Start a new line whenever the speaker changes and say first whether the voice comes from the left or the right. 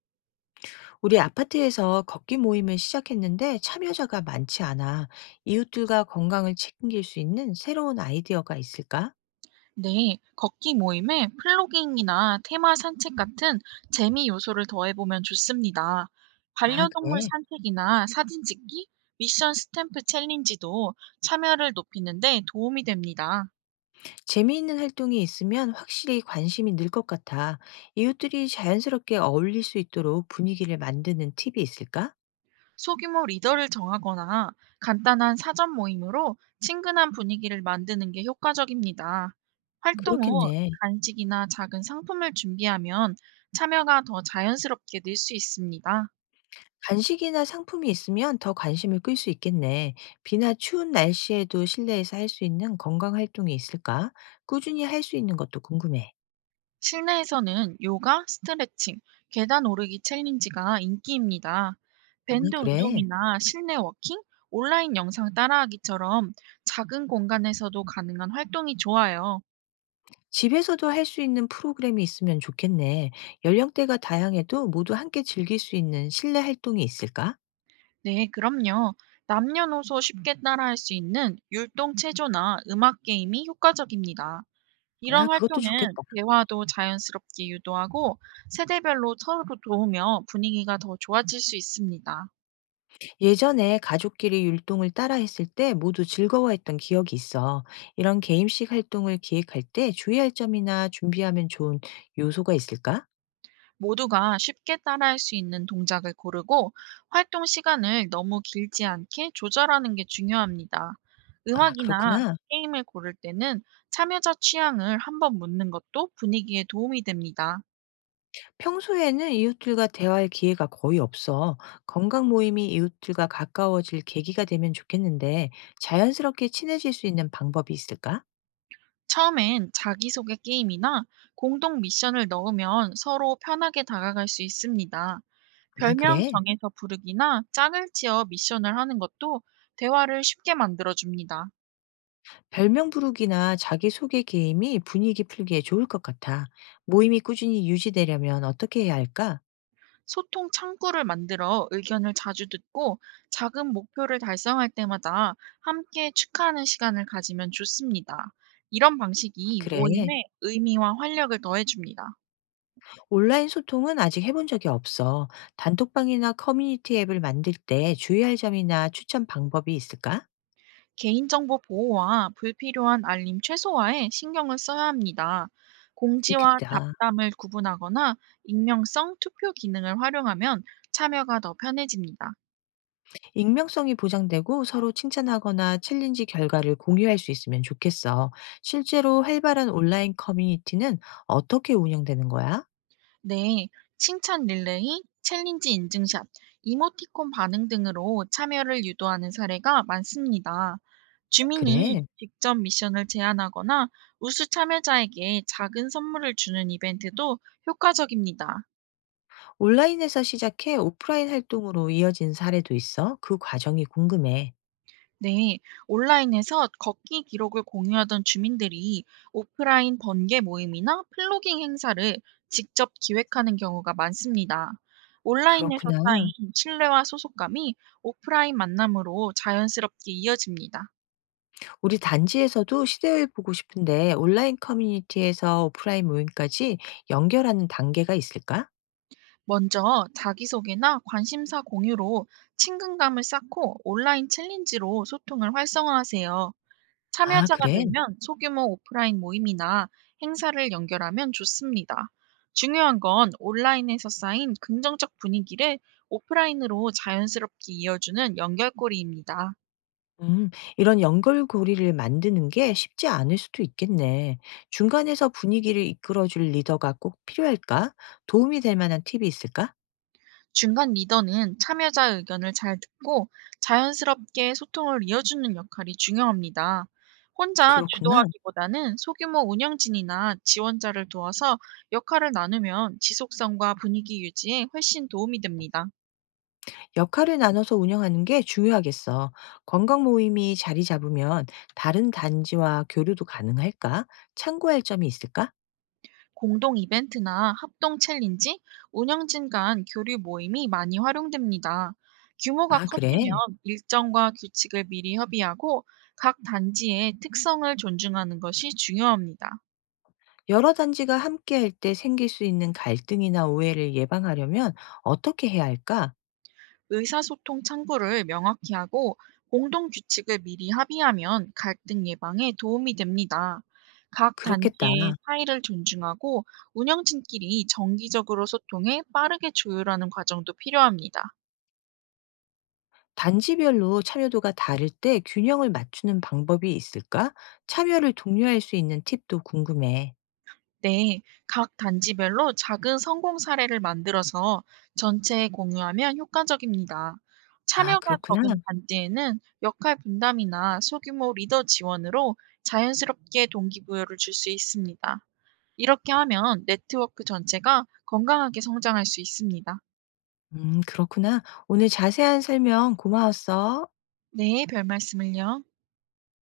left: 우리 아파트에서 걷기 모임을 시작했는데 참여자가 많지 않아. 이웃들과 건강을 책임질 수 있는 새로운 아이디어가 있을까?
right: 네, 걷기 모임에 플로깅이나 테마 산책 같은 재미 요소를 더해보면 좋습니다.
left: 아,
right: 반려동물
left: 그래.
right: 산책이나 사진 찍기, 미션 스탬프 챌린지도 참여를 높이는데 도움이 됩니다.
left: 재미있는 활동이 있으면 확실히 관심이 늘 것 같아. 이웃들이 자연스럽게 어울릴 수 있도록 분위기를 만드는 팁이 있을까?
right: 소규모 리더를 정하거나 간단한 사전 모임으로 친근한 분위기를 만드는 게 효과적입니다. 활동 후
left: 그렇겠네.
right: 간식이나 작은 상품을 준비하면 참여가 더 자연스럽게 늘 수 있습니다.
left: 간식이나 상품이 있으면 더 관심을 끌 수 있겠네. 비나 추운 날씨에도 실내에서 할 수 있는 건강 활동이 있을까? 꾸준히 할 수 있는 것도 궁금해.
right: 실내에서는 요가, 스트레칭, 계단 오르기 챌린지가 인기입니다.
left: 아,
right: 밴드
left: 그래.
right: 운동이나 실내 워킹, 온라인 영상 따라하기처럼 작은 공간에서도 가능한 활동이 좋아요.
left: 집에서도 할 수 있는 프로그램이 있으면 좋겠네. 연령대가 다양해도 모두 함께 즐길 수 있는 실내 활동이 있을까?
right: 네, 그럼요. 남녀노소 쉽게 따라할 수 있는 율동 체조나 음악 게임이 효과적입니다.
left: 아,
right: 이런
left: 그것도 좋겠다.
right: 활동은 대화도 자연스럽게 유도하고 세대별로 서로 도우며 분위기가 더 좋아질 수 있습니다.
left: 예전에 가족끼리 율동을 따라 했을 때 모두 즐거워했던 기억이 있어. 이런 게임식 활동을 기획할 때 주의할 점이나 준비하면 좋은 요소가 있을까?
right: 모두가 쉽게 따라할 수 있는 동작을 고르고 활동 시간을 너무 길지 않게 조절하는 게 중요합니다.
left: 아,
right: 음악이나
left: 그렇구나.
right: 게임을 고를 때는 참여자 취향을 한번 묻는 것도 분위기에 도움이 됩니다.
left: 평소에는 이웃들과 대화할 기회가 거의 없어. 건강 모임이 이웃들과 가까워질 계기가 되면 좋겠는데 자연스럽게 친해질 수 있는 방법이 있을까?
right: 처음엔 자기소개 게임이나 공동 미션을 넣으면 서로 편하게 다가갈 수 있습니다.
left: 아,
right: 별명
left: 그래?
right: 정해서 부르기나 짝을 지어 미션을 하는 것도 대화를 쉽게 만들어줍니다.
left: 별명 부르기나 자기소개 게임이 분위기 풀기에 좋을 것 같아. 모임이 꾸준히 유지되려면 어떻게 해야 할까?
right: 소통 창구를 만들어 의견을 자주 듣고 작은 목표를 달성할 때마다 함께 축하하는 시간을 가지면 좋습니다. 이런 방식이
left: 그래.
right: 모임의 의미와 활력을 더해줍니다.
left: 온라인 소통은 아직 해본 적이 없어. 단톡방이나 커뮤니티 앱을 만들 때 주의할 점이나 추천 방법이 있을까?
right: 개인정보 보호와 불필요한 알림 최소화에 신경을 써야 합니다. 공지와
left: 그렇겠다.
right: 잡담을 구분하거나 익명성 투표 기능을 활용하면 참여가 더 편해집니다.
left: 익명성이 보장되고 서로 칭찬하거나 챌린지 결과를 공유할 수 있으면 좋겠어. 실제로 활발한 온라인 커뮤니티는 어떻게 운영되는 거야?
right: 네, 칭찬 릴레이, 챌린지 인증샷, 이모티콘 반응 등으로 참여를 유도하는 사례가 많습니다. 주민이
left: 그래.
right: 직접 미션을 제안하거나 우수 참여자에게 작은 선물을 주는 이벤트도 효과적입니다.
left: 온라인에서 시작해 오프라인 활동으로 이어진 사례도 있어? 그 과정이 궁금해.
right: 네, 온라인에서 걷기 기록을 공유하던 주민들이 오프라인 번개 모임이나 플로깅 행사를 직접 기획하는 경우가 많습니다. 온라인에서
left: 그렇구나.
right: 쌓인 신뢰와 소속감이 오프라인 만남으로 자연스럽게 이어집니다.
left: 우리 단지에서도 시대를 보고 싶은데 온라인 커뮤니티에서 오프라인 모임까지 연결하는 단계가 있을까?
right: 먼저 자기소개나 관심사 공유로 친근감을 쌓고 온라인 챌린지로 소통을 활성화하세요.
left: 아,
right: 참여자가
left: 그래?
right: 늘면 소규모 오프라인 모임이나 행사를 연결하면 좋습니다. 중요한 건 온라인에서 쌓인 긍정적 분위기를 오프라인으로 자연스럽게 이어주는 연결고리입니다.
left: 음, 이런 연결고리를 만드는 게 쉽지 않을 수도 있겠네. 중간에서 분위기를 이끌어줄 리더가 꼭 필요할까? 도움이 될 만한 팁이 있을까?
right: 중간 리더는 참여자 의견을 잘 듣고 자연스럽게 소통을 이어주는 역할이 중요합니다. 혼자
left: 그렇구나.
right: 주도하기보다는 소규모 운영진이나 지원자를 도와서 역할을 나누면 지속성과 분위기 유지에 훨씬 도움이 됩니다.
left: 역할을 나눠서 운영하는 게 중요하겠어. 건강 모임이 자리 잡으면 다른 단지와 교류도 가능할까? 참고할 점이 있을까?
right: 공동 이벤트나 합동 챌린지, 운영진 간 교류 모임이 많이 활용됩니다. 규모가
left: 아,
right: 커지면
left: 그래.
right: 일정과 규칙을 미리 협의하고 각 단지의 특성을 존중하는 것이 중요합니다.
left: 여러 단지가 함께 할 때 생길 수 있는 갈등이나 오해를 예방하려면 어떻게 해야 할까?
right: 의사소통 창구를 명확히 하고 공동 규칙을 미리 합의하면 갈등 예방에 도움이 됩니다. 각
left: 그렇겠다.
right: 단지의 차이를 존중하고 운영진끼리 정기적으로 소통해 빠르게 조율하는 과정도 필요합니다.
left: 단지별로 참여도가 다를 때 균형을 맞추는 방법이 있을까? 참여를 독려할 수 있는 팁도 궁금해.
right: 네, 각 단지별로 작은 성공 사례를 만들어서 전체에 공유하면 효과적입니다.
left: 아,
right: 참여가
left: 그렇구나.
right: 적은 단지에는 역할 분담이나 소규모 리더 지원으로 자연스럽게 동기부여를 줄 수 있습니다. 이렇게 하면 네트워크 전체가 건강하게 성장할 수 있습니다.
left: 그렇구나. 오늘 자세한 설명 고마웠어.
right: 네, 별 말씀을요.